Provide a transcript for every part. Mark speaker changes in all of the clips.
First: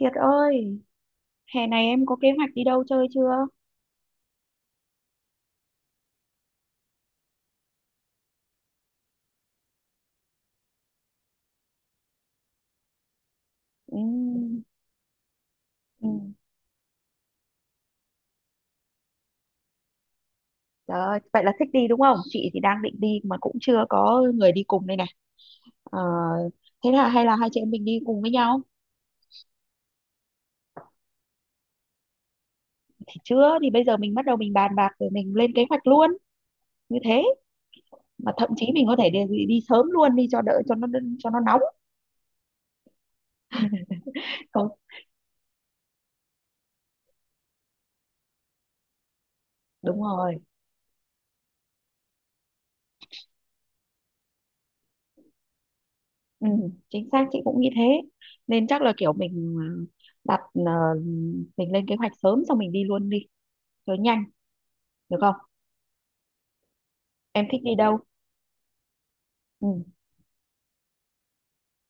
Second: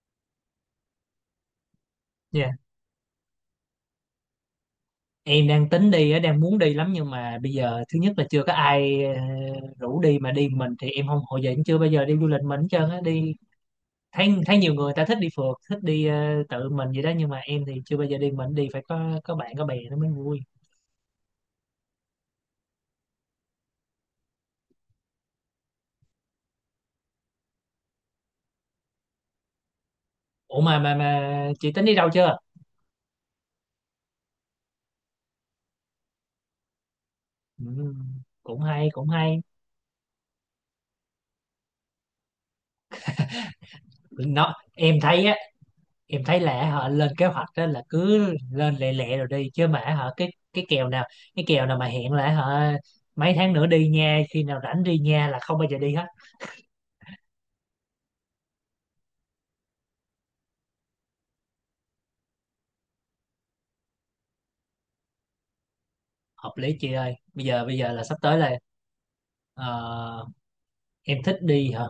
Speaker 1: Kiệt ơi, hè này em có kế hoạch
Speaker 2: Dạ,
Speaker 1: đi đâu chơi chưa?
Speaker 2: em đang tính đi, á, đang muốn đi lắm nhưng mà bây giờ thứ nhất là chưa có ai, rủ đi mà đi mình thì em không, hồi giờ em chưa bao giờ đi du lịch mình hết trơn á, đi thấy thấy
Speaker 1: Ừ,
Speaker 2: nhiều người ta thích đi phượt, thích đi
Speaker 1: ừm,
Speaker 2: tự mình vậy đó, nhưng mà em thì chưa bao giờ đi mình, đi phải có bạn có bè nó mới vui.
Speaker 1: Trời ơi, vậy là thích đi đúng không? Chị thì đang định đi mà cũng chưa có người đi cùng đây này. Ờ, Thế là hay là hai chị em mình đi cùng với nhau?
Speaker 2: Ủa mà chị tính đi đâu chưa?
Speaker 1: Thì chưa, thì bây giờ mình bắt đầu mình bàn bạc rồi mình lên kế hoạch luôn. Như thế,
Speaker 2: Ừ,
Speaker 1: mà thậm
Speaker 2: cũng
Speaker 1: chí mình
Speaker 2: hay
Speaker 1: có
Speaker 2: cũng
Speaker 1: thể đi,
Speaker 2: hay.
Speaker 1: đi sớm luôn đi cho đỡ cho nó nóng. Không,
Speaker 2: Em thấy á, em thấy là họ lên kế hoạch đó là cứ lên lẹ lẹ rồi đi, chứ mà
Speaker 1: đúng
Speaker 2: họ cái
Speaker 1: rồi.
Speaker 2: cái kèo nào cái kèo nào mà hẹn là họ mấy tháng nữa đi nha, khi nào rảnh đi nha, là không bao giờ đi hết.
Speaker 1: Ừ, chính xác chị cũng nghĩ thế. Nên chắc là kiểu mình đặt ờ, mình lên kế hoạch sớm xong mình đi luôn đi cho nhanh được không?
Speaker 2: Hợp lý chị ơi, bây
Speaker 1: Em thích
Speaker 2: giờ
Speaker 1: đi đâu?
Speaker 2: là sắp tới là,
Speaker 1: Ừ,
Speaker 2: ờ, em thích đi hả?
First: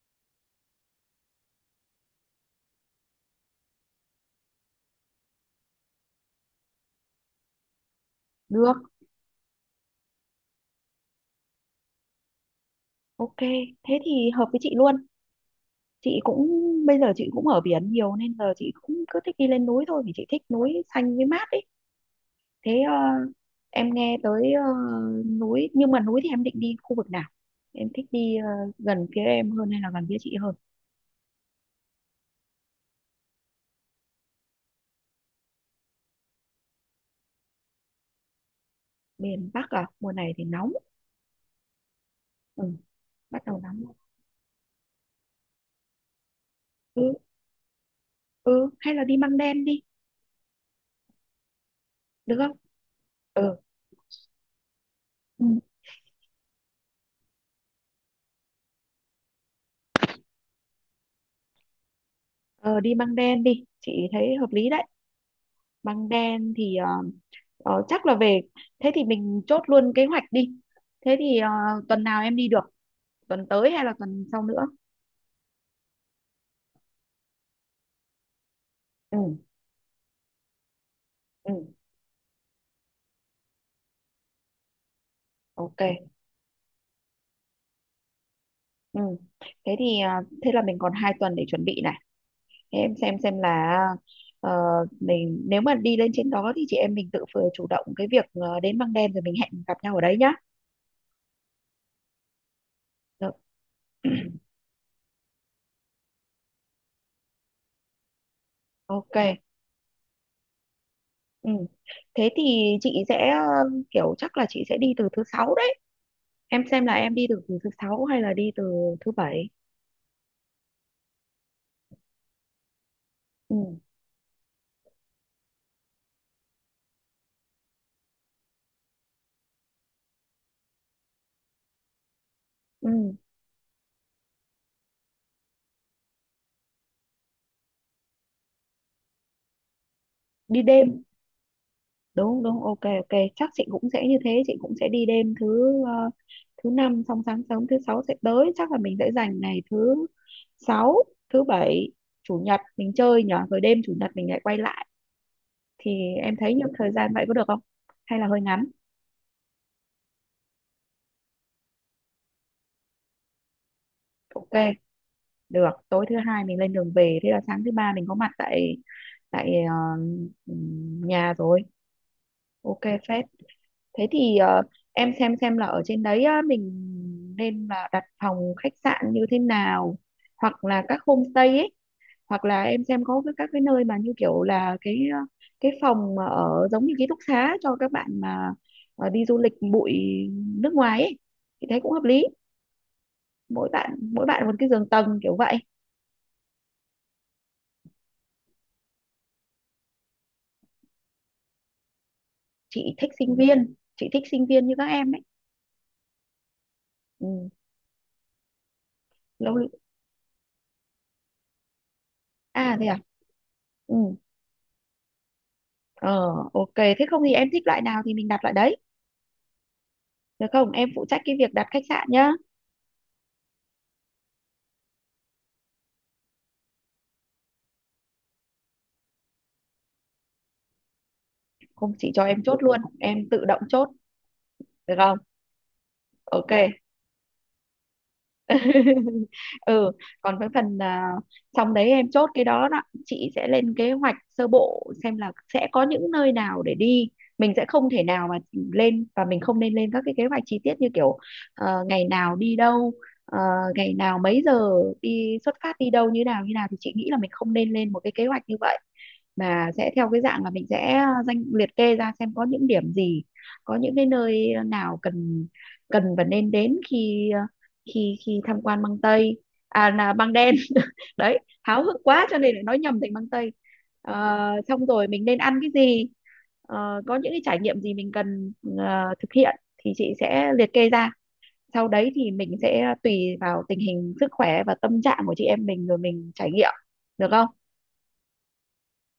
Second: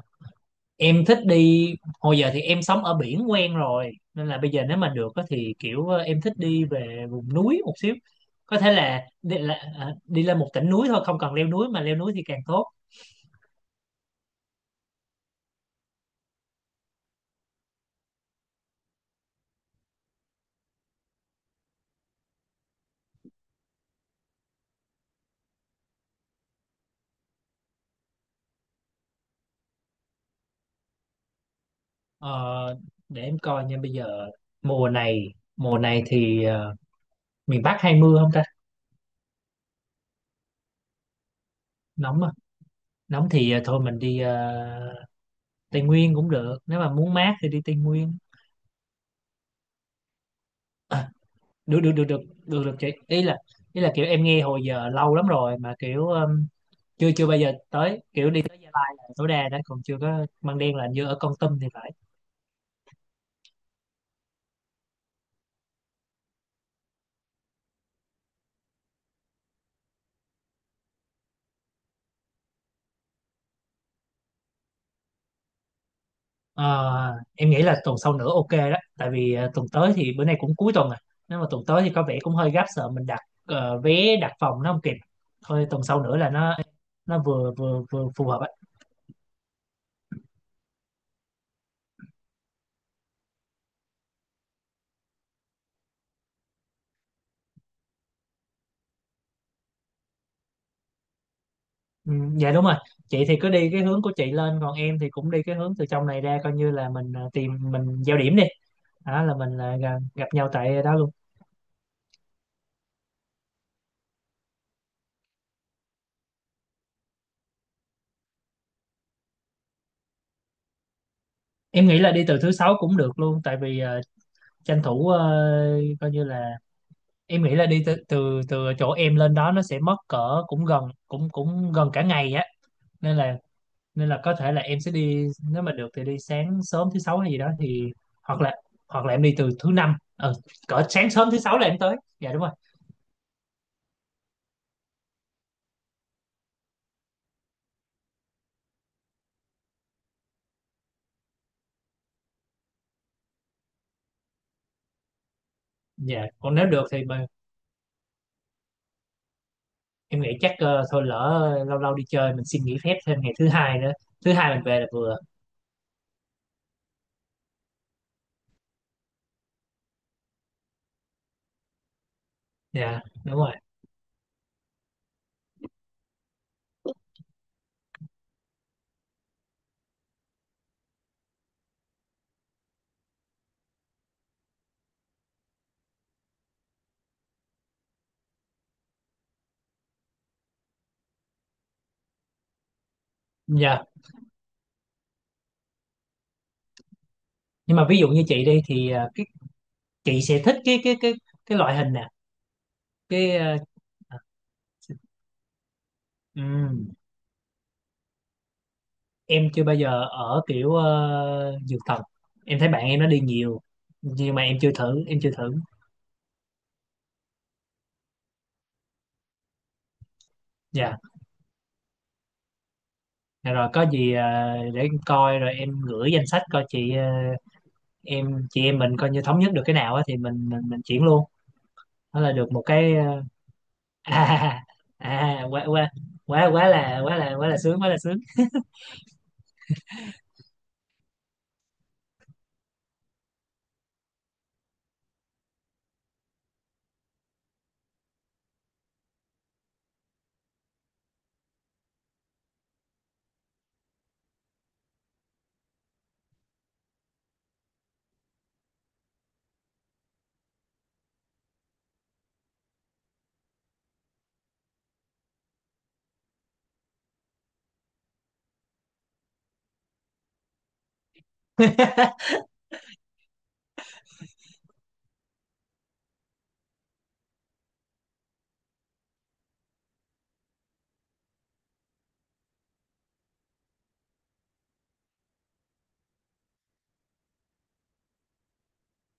Speaker 2: Em thích đi. Hồi giờ thì em sống ở biển quen rồi, nên là bây giờ nếu mà được á thì kiểu em thích đi về vùng núi một xíu. Có thể
Speaker 1: được.
Speaker 2: là đi lên một tỉnh núi thôi, không cần leo núi, mà leo núi thì càng tốt.
Speaker 1: Ok, thế thì hợp với chị luôn. Chị cũng, bây giờ chị cũng ở biển nhiều nên giờ chị cũng cứ thích đi lên núi thôi vì chị thích núi xanh với mát ấy. Thế em nghe tới núi, nhưng mà núi thì em định đi khu vực nào? Em thích đi gần phía em hơn hay là gần phía chị hơn?
Speaker 2: Ờ, để em coi nha. Bây giờ mùa này thì miền Bắc hay mưa không ta?
Speaker 1: Miền Bắc à? Mùa này thì nóng.
Speaker 2: Nóng à?
Speaker 1: Ừ,
Speaker 2: Nóng
Speaker 1: bắt
Speaker 2: thì
Speaker 1: đầu
Speaker 2: thôi
Speaker 1: nóng.
Speaker 2: mình đi Tây Nguyên cũng được, nếu mà
Speaker 1: Ừ,
Speaker 2: muốn mát thì đi Tây Nguyên.
Speaker 1: ừ, hay là đi Măng Đen đi,
Speaker 2: à, được, được, được, được,
Speaker 1: được không?
Speaker 2: được, được, chị ý là,
Speaker 1: Ừ,
Speaker 2: kiểu em nghe hồi giờ lâu lắm
Speaker 1: ừ.
Speaker 2: rồi mà kiểu, chưa chưa bao giờ tới, kiểu đi tới Gia Lai là tối đa đó, còn chưa có Măng Đen, là hình như ở Kon Tum thì phải.
Speaker 1: Ờ Đi Măng Đen đi, chị thấy hợp lý đấy. Băng đen thì chắc là về. Thế thì mình chốt luôn kế hoạch đi. Thế thì tuần nào em đi được? Tuần tới hay là tuần sau nữa?
Speaker 2: Ờ, em nghĩ là tuần sau nữa ok đó, tại
Speaker 1: Ừ,
Speaker 2: vì tuần tới thì bữa nay cũng cuối tuần rồi, nếu mà
Speaker 1: ừ,
Speaker 2: tuần tới thì có vẻ cũng hơi gấp, sợ mình đặt vé, đặt phòng nó không kịp, thôi tuần
Speaker 1: ok.
Speaker 2: sau nữa là nó vừa vừa vừa phù hợp ấy.
Speaker 1: Ừ. Thế thì thế là mình còn hai tuần để chuẩn bị này. Thế em xem là ờ, mình nếu mà đi lên trên đó thì chị em mình tự vừa chủ động cái việc đến Băng đen rồi mình hẹn gặp nhau ở đấy nhá.
Speaker 2: Ừ, dạ đúng rồi, chị
Speaker 1: Được.
Speaker 2: thì cứ đi cái hướng của chị lên, còn em thì cũng đi cái hướng từ trong này ra, coi như là mình tìm mình giao điểm đi, đó là
Speaker 1: Ok.
Speaker 2: mình là gặp, gặp nhau tại đó luôn.
Speaker 1: Ừ. Thế thì chị sẽ kiểu chắc là chị sẽ đi từ thứ sáu đấy. Em xem là em đi từ thứ sáu hay là đi từ thứ bảy?
Speaker 2: Em nghĩ là đi từ thứ sáu cũng được luôn,
Speaker 1: Ừ,
Speaker 2: tại vì tranh thủ, coi như là, em nghĩ là đi từ từ từ chỗ em lên đó nó sẽ mất cỡ cũng gần cả ngày á,
Speaker 1: ừ,
Speaker 2: nên là nên là có thể là em sẽ đi, nếu mà được thì đi sáng sớm thứ sáu hay gì đó, thì hoặc là hoặc là em đi từ thứ năm,
Speaker 1: đi
Speaker 2: cỡ
Speaker 1: đêm.
Speaker 2: sáng sớm thứ sáu là em tới, dạ đúng
Speaker 1: Đúng,
Speaker 2: rồi.
Speaker 1: đúng, ok, ok, chắc chị cũng sẽ như thế. Chị cũng sẽ đi đêm thứ thứ năm xong sáng sớm thứ sáu sẽ tới. Chắc là mình sẽ dành ngày thứ sáu, thứ bảy, chủ nhật mình chơi nhở, rồi đêm chủ nhật mình lại quay lại. Thì
Speaker 2: Dạ,
Speaker 1: em thấy
Speaker 2: còn nếu
Speaker 1: nhiều
Speaker 2: được
Speaker 1: thời
Speaker 2: thì
Speaker 1: gian vậy
Speaker 2: mà,
Speaker 1: có được không hay là hơi ngắn?
Speaker 2: em nghĩ chắc, thôi lỡ lâu lâu đi chơi mình xin nghỉ phép thêm ngày thứ hai nữa, thứ hai mình
Speaker 1: Ok,
Speaker 2: về là vừa.
Speaker 1: được. Tối thứ hai mình lên đường về, thế là sáng thứ ba mình có mặt tại tại ờ, nhà rồi. Ok,
Speaker 2: Dạ
Speaker 1: phết.
Speaker 2: đúng rồi.
Speaker 1: Thế thì em xem là ở trên đấy á, mình nên là đặt phòng khách sạn như thế nào, hoặc là các homestay ấy, hoặc là em xem có các cái nơi mà như kiểu là cái cái phòng mà ở giống như ký túc xá cho các bạn mà đi du lịch bụi nước ngoài ấy, thì thấy cũng hợp lý. mỗi
Speaker 2: Dạ.
Speaker 1: bạn mỗi bạn một cái giường tầng kiểu vậy.
Speaker 2: Nhưng mà ví dụ như chị đi thì cái chị sẽ thích cái loại hình nè.
Speaker 1: chị thích sinh
Speaker 2: cái ờ,
Speaker 1: viên chị thích sinh viên như các em ấy.
Speaker 2: ừ.
Speaker 1: Ừ.
Speaker 2: Em chưa
Speaker 1: Lâu.
Speaker 2: bao giờ ở kiểu dược thần. Em thấy
Speaker 1: À
Speaker 2: bạn
Speaker 1: thế à?
Speaker 2: em nó đi nhiều,
Speaker 1: Ừ.
Speaker 2: nhưng mà em chưa thử, em chưa thử.
Speaker 1: ờ ok, thế không thì em thích loại nào thì mình đặt loại đấy. Được không? Em
Speaker 2: Dạ.
Speaker 1: phụ trách cái việc đặt khách sạn nhá.
Speaker 2: Dạ rồi, có gì để em coi rồi em gửi danh sách coi, chị chị em mình coi, như thống nhất được cái nào á thì mình, chuyển luôn,
Speaker 1: Không, chị
Speaker 2: đó
Speaker 1: cho
Speaker 2: là
Speaker 1: em
Speaker 2: được
Speaker 1: chốt
Speaker 2: một
Speaker 1: luôn,
Speaker 2: cái
Speaker 1: em tự động chốt,
Speaker 2: à,
Speaker 1: được không?
Speaker 2: à quá quá, quá
Speaker 1: Ok.
Speaker 2: quá là quá, là quá, là sướng, quá là sướng.
Speaker 1: Ừ, còn với phần xong đấy em chốt cái đó đó, chị sẽ lên kế hoạch sơ bộ xem là sẽ có những nơi nào để đi. Mình sẽ không thể nào mà lên, và mình không nên lên các cái kế hoạch chi tiết như kiểu ngày nào đi đâu, ờ, ngày nào mấy giờ đi xuất phát đi đâu như nào như nào, thì chị nghĩ là mình không nên lên một cái kế hoạch như vậy. Mà sẽ theo cái dạng là mình sẽ danh liệt kê ra xem có những điểm gì, có những cái nơi nào cần cần và nên đến khi ờ, khi khi tham quan băng tây. À, là băng đen. Đấy, háo hức quá cho nên lại nói nhầm thành băng tây. Ờ, Xong rồi mình nên ăn cái gì. Có những cái trải nghiệm gì mình cần thực hiện thì chị sẽ liệt kê ra, sau đấy thì mình sẽ tùy vào tình hình sức khỏe và tâm trạng của chị em mình rồi mình trải nghiệm. Được không?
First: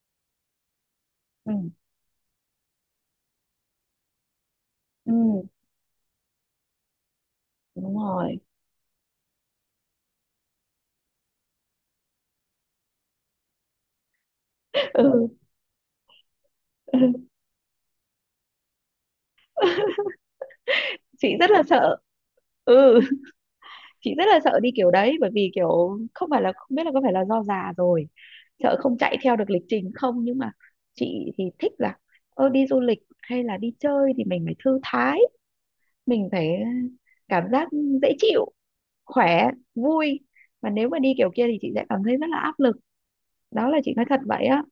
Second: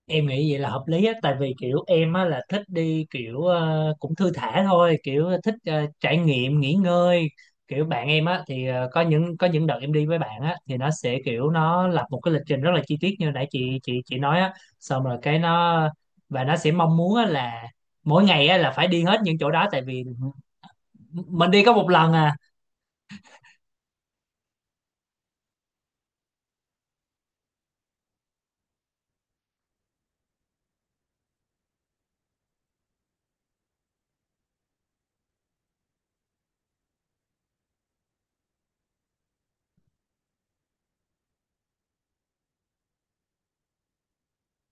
Speaker 2: Em nghĩ vậy là hợp lý á, tại
Speaker 1: Ừ,
Speaker 2: vì kiểu em á là thích đi kiểu cũng thư thả thôi,
Speaker 1: ừ,
Speaker 2: kiểu thích trải nghiệm, nghỉ ngơi, kiểu
Speaker 1: đúng
Speaker 2: bạn em
Speaker 1: rồi.
Speaker 2: á thì có những đợt em đi với bạn á thì nó sẽ kiểu, nó lập một cái lịch trình rất là chi tiết như nãy chị nói á, xong rồi
Speaker 1: Ừ.
Speaker 2: cái nó, và nó sẽ mong muốn á là mỗi ngày á là phải đi hết những chỗ đó, tại vì
Speaker 1: Chị
Speaker 2: mình
Speaker 1: rất là
Speaker 2: đi có một
Speaker 1: sợ.
Speaker 2: lần à.
Speaker 1: Ừ. Chị rất là sợ đi kiểu đấy, bởi vì kiểu không phải, là không biết là có phải là do già rồi sợ không chạy theo được lịch trình không, nhưng mà chị thì thích là đi du lịch hay là đi chơi thì mình phải thư thái, mình phải cảm giác dễ chịu, khỏe, vui. Mà nếu mà đi kiểu kia thì chị sẽ cảm thấy rất là áp lực. Đó là chị nói thật vậy á.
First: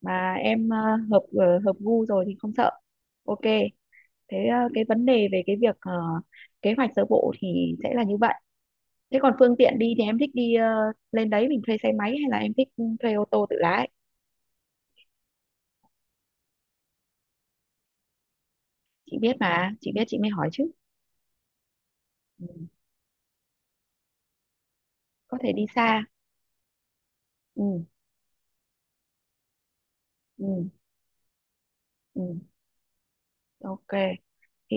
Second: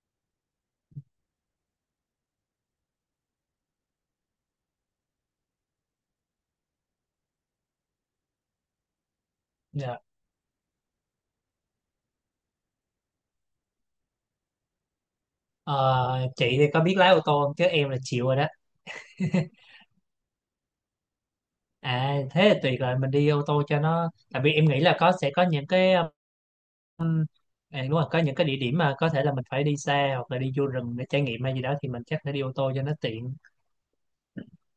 Speaker 1: Mà em hợp gu rồi thì không sợ. Ok. Thế cái vấn đề về cái việc kế hoạch sơ bộ thì sẽ là như vậy. Thế còn phương tiện đi
Speaker 2: Dạ.
Speaker 1: thì em thích đi lên đấy mình thuê xe máy hay là em thích thuê ô tô tự lái?
Speaker 2: Ờ, chị thì có biết lái ô tô không chứ em là chịu rồi đó.
Speaker 1: Chị biết mà, chị biết, chị mới hỏi chứ.
Speaker 2: À
Speaker 1: Ừ,
Speaker 2: thế là tuyệt rồi, mình đi ô tô cho nó tại vì em nghĩ là sẽ
Speaker 1: có
Speaker 2: có
Speaker 1: thể đi
Speaker 2: những cái,
Speaker 1: xa.
Speaker 2: à,
Speaker 1: Ừ,
Speaker 2: đúng rồi, có những cái địa điểm mà có thể là mình phải đi xa hoặc là đi vô
Speaker 1: ừ,
Speaker 2: rừng để trải nghiệm hay gì đó, thì mình chắc phải
Speaker 1: ừ,
Speaker 2: đi ô tô cho nó tiện.
Speaker 1: ok. Thì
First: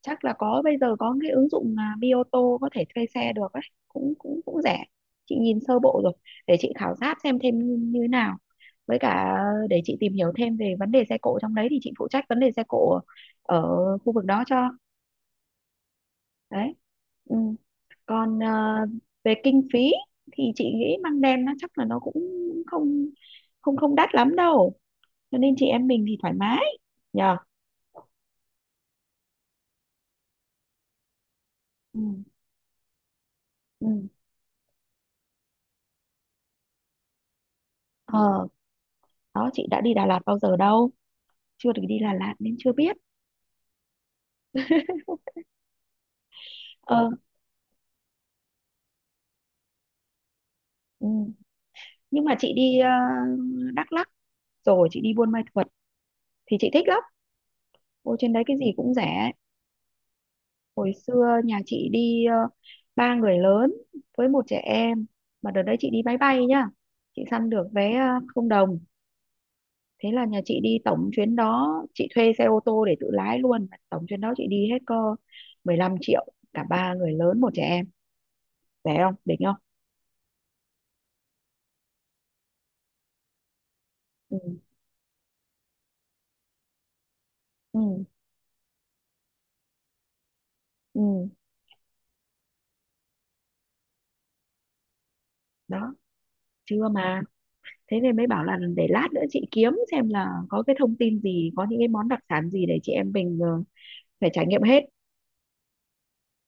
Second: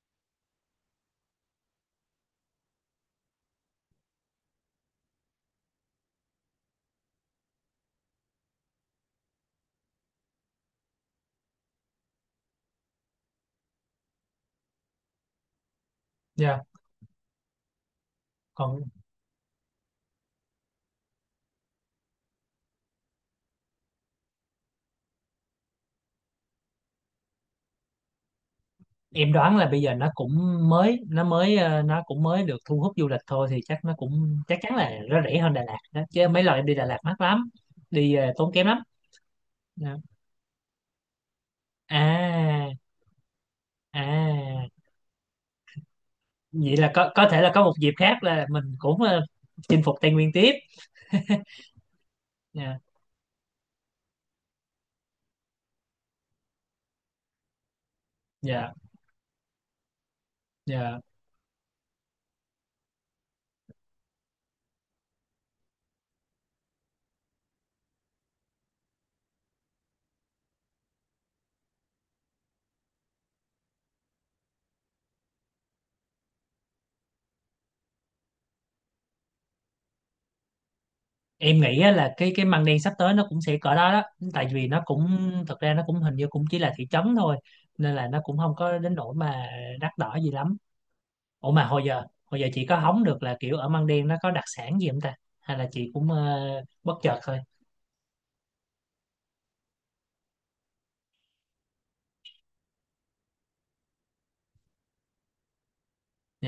Speaker 1: chắc là có, bây giờ có cái ứng dụng mà Bioto có thể thuê xe được ấy, cũng cũng cũng rẻ. Chị nhìn sơ bộ rồi, để chị khảo sát xem thêm như thế nào, với cả để chị tìm hiểu thêm về vấn đề xe cộ trong đấy, thì chị phụ trách vấn đề xe cộ ở khu vực đó cho.
Speaker 2: Dạ.
Speaker 1: Đấy. Ừ. Còn
Speaker 2: Còn
Speaker 1: về kinh phí thì chị nghĩ măng đen nó chắc là nó cũng không không không đắt lắm đâu, cho nên chị em mình thì thoải mái nhờ.
Speaker 2: em đoán là bây giờ nó cũng mới, nó mới ờ,
Speaker 1: Ừ.
Speaker 2: nó cũng mới được thu hút du lịch thôi, thì chắc
Speaker 1: Ừ.
Speaker 2: nó cũng, chắc chắn là nó rẻ hơn Đà Lạt đó. Chứ mấy lần em đi Đà Lạt mắc lắm, đi
Speaker 1: ờ
Speaker 2: tốn kém lắm.
Speaker 1: Đó, chị đã đi
Speaker 2: Dạ.
Speaker 1: Đà Lạt bao giờ đâu, chưa được đi Đà Lạt nên chưa
Speaker 2: À,
Speaker 1: biết.
Speaker 2: à, vậy là
Speaker 1: ờ
Speaker 2: có thể là có một dịp khác là mình cũng chinh phục Tây Nguyên tiếp.
Speaker 1: ừ. Nhưng mà chị
Speaker 2: Dạ,
Speaker 1: đi Đắk Lắk, rồi chị đi Buôn Ma Thuột thì chị thích lắm. Ôi, trên đấy cái gì
Speaker 2: dạ,
Speaker 1: cũng rẻ. Hồi
Speaker 2: dạ.
Speaker 1: xưa nhà chị đi ba người lớn với một trẻ em, mà đợt đấy chị đi máy bay nhá, chị săn được vé không đồng. Thế là nhà chị đi, tổng chuyến đó chị thuê xe ô tô để tự lái luôn, tổng chuyến đó chị đi hết cơ 15 triệu, cả ba người lớn một trẻ em. Rẻ không? Đỉnh không?
Speaker 2: Em nghĩ á là cái măng đen sắp tới nó cũng sẽ cỡ đó đó,
Speaker 1: Ừ,
Speaker 2: tại vì nó cũng, thực ra nó cũng hình như cũng chỉ là thị trấn thôi, nên
Speaker 1: ừ,
Speaker 2: là nó cũng không có đến nỗi mà đắt đỏ gì lắm.
Speaker 1: ừ.
Speaker 2: Ủa mà hồi giờ, hồi giờ chị có hóng được là kiểu ở măng đen nó có đặc sản gì không ta, hay là chị
Speaker 1: Đó.
Speaker 2: cũng
Speaker 1: Chưa
Speaker 2: bất chợt
Speaker 1: mà,
Speaker 2: thôi?
Speaker 1: thế nên mới bảo là để lát nữa chị kiếm xem là có cái thông tin gì, có những cái món đặc sản gì để chị em mình phải trải nghiệm hết.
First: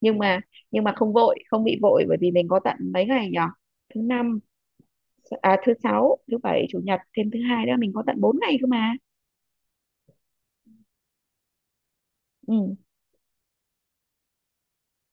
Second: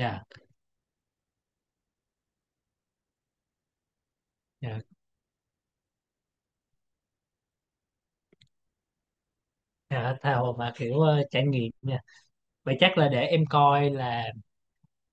Speaker 1: Nhưng mà, không vội, không bị vội, bởi vì mình có tận mấy ngày nhỉ? Thứ năm,
Speaker 2: Dạ,
Speaker 1: à, thứ sáu, thứ bảy, chủ nhật, thêm thứ hai nữa, mình có tận 4 ngày cơ mà.
Speaker 2: dạ, tha hồ mà kiểu trải nghiệm nha.
Speaker 1: Ừ,
Speaker 2: Vậy chắc là để em coi là,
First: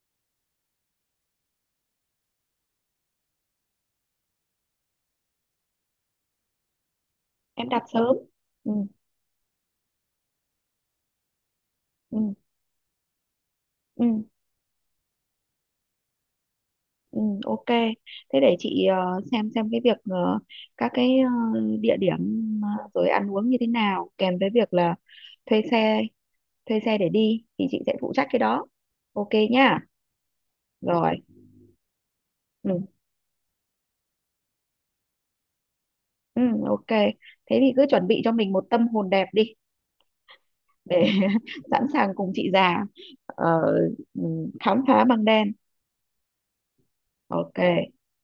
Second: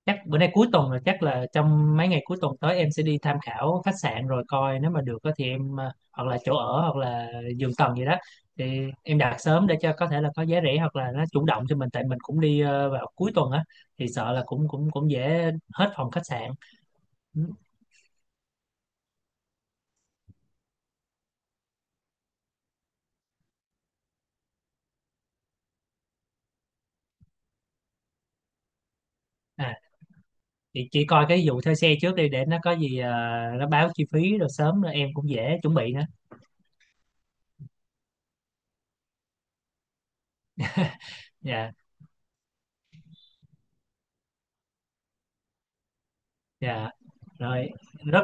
Speaker 2: chắc bữa nay cuối tuần rồi, chắc là trong mấy ngày cuối tuần tới em sẽ đi tham khảo khách sạn rồi coi, nếu mà được á thì em, hoặc là chỗ ở hoặc là
Speaker 1: em
Speaker 2: giường
Speaker 1: đặt
Speaker 2: tầng gì
Speaker 1: sớm.
Speaker 2: đó
Speaker 1: Ừ,
Speaker 2: thì em đặt sớm, để cho có thể là có giá rẻ, hoặc là nó chủ động cho mình, tại mình
Speaker 1: ừ,
Speaker 2: cũng đi vào cuối tuần á
Speaker 1: ừ,
Speaker 2: thì sợ là cũng cũng cũng dễ hết phòng khách sạn.
Speaker 1: ừ,
Speaker 2: Ừ.
Speaker 1: ok. Thế để chị xem cái việc các cái địa điểm, rồi ăn uống như thế nào, kèm với việc là thuê xe thuê xe để đi thì chị sẽ phụ trách cái đó. Ok
Speaker 2: À
Speaker 1: nhá.
Speaker 2: thì chỉ
Speaker 1: Rồi.
Speaker 2: coi cái vụ thuê xe trước đi, để nó có
Speaker 1: Ừ,
Speaker 2: gì nó báo chi phí rồi sớm, rồi em cũng dễ chuẩn bị nữa.
Speaker 1: ừ, ok. Thế thì cứ chuẩn bị cho mình một tâm hồn đẹp đi để
Speaker 2: Dạ.
Speaker 1: sẵn sàng cùng chị già ờ, ừ, khám phá băng đen.
Speaker 2: Dạ
Speaker 1: Ok.
Speaker 2: rồi. Rất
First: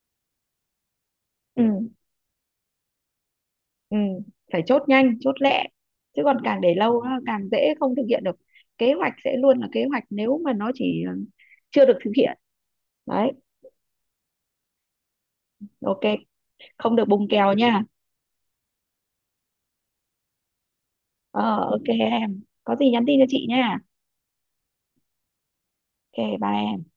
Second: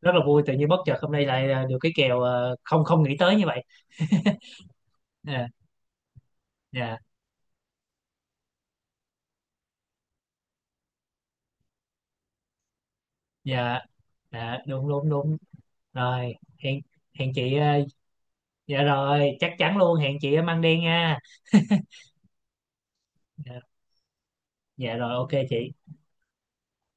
Speaker 2: rất là vui, tự nhiên bất chợt hôm nay lại
Speaker 1: Ừ,
Speaker 2: được cái kèo, không không nghĩ tới như vậy.
Speaker 1: ừ, phải chốt nhanh chốt
Speaker 2: Ờ,
Speaker 1: lẹ, chứ còn càng để
Speaker 2: dạ,
Speaker 1: lâu á, càng dễ không thực hiện được. Kế hoạch sẽ luôn là kế hoạch nếu mà nó chỉ chưa được thực hiện. Đấy.
Speaker 2: dạ, dạ, đúng, đúng, đúng
Speaker 1: Ok.
Speaker 2: rồi. Hẹn,
Speaker 1: Không được bùng
Speaker 2: hẹn
Speaker 1: kèo
Speaker 2: chị,
Speaker 1: nha.
Speaker 2: dạ rồi chắc chắn luôn, hẹn chị ở Măng Đen nha.
Speaker 1: Ờ ok, em có gì nhắn tin cho chị
Speaker 2: Dạ,
Speaker 1: nha.
Speaker 2: dạ rồi, ok chị.
Speaker 1: Ok, bye em.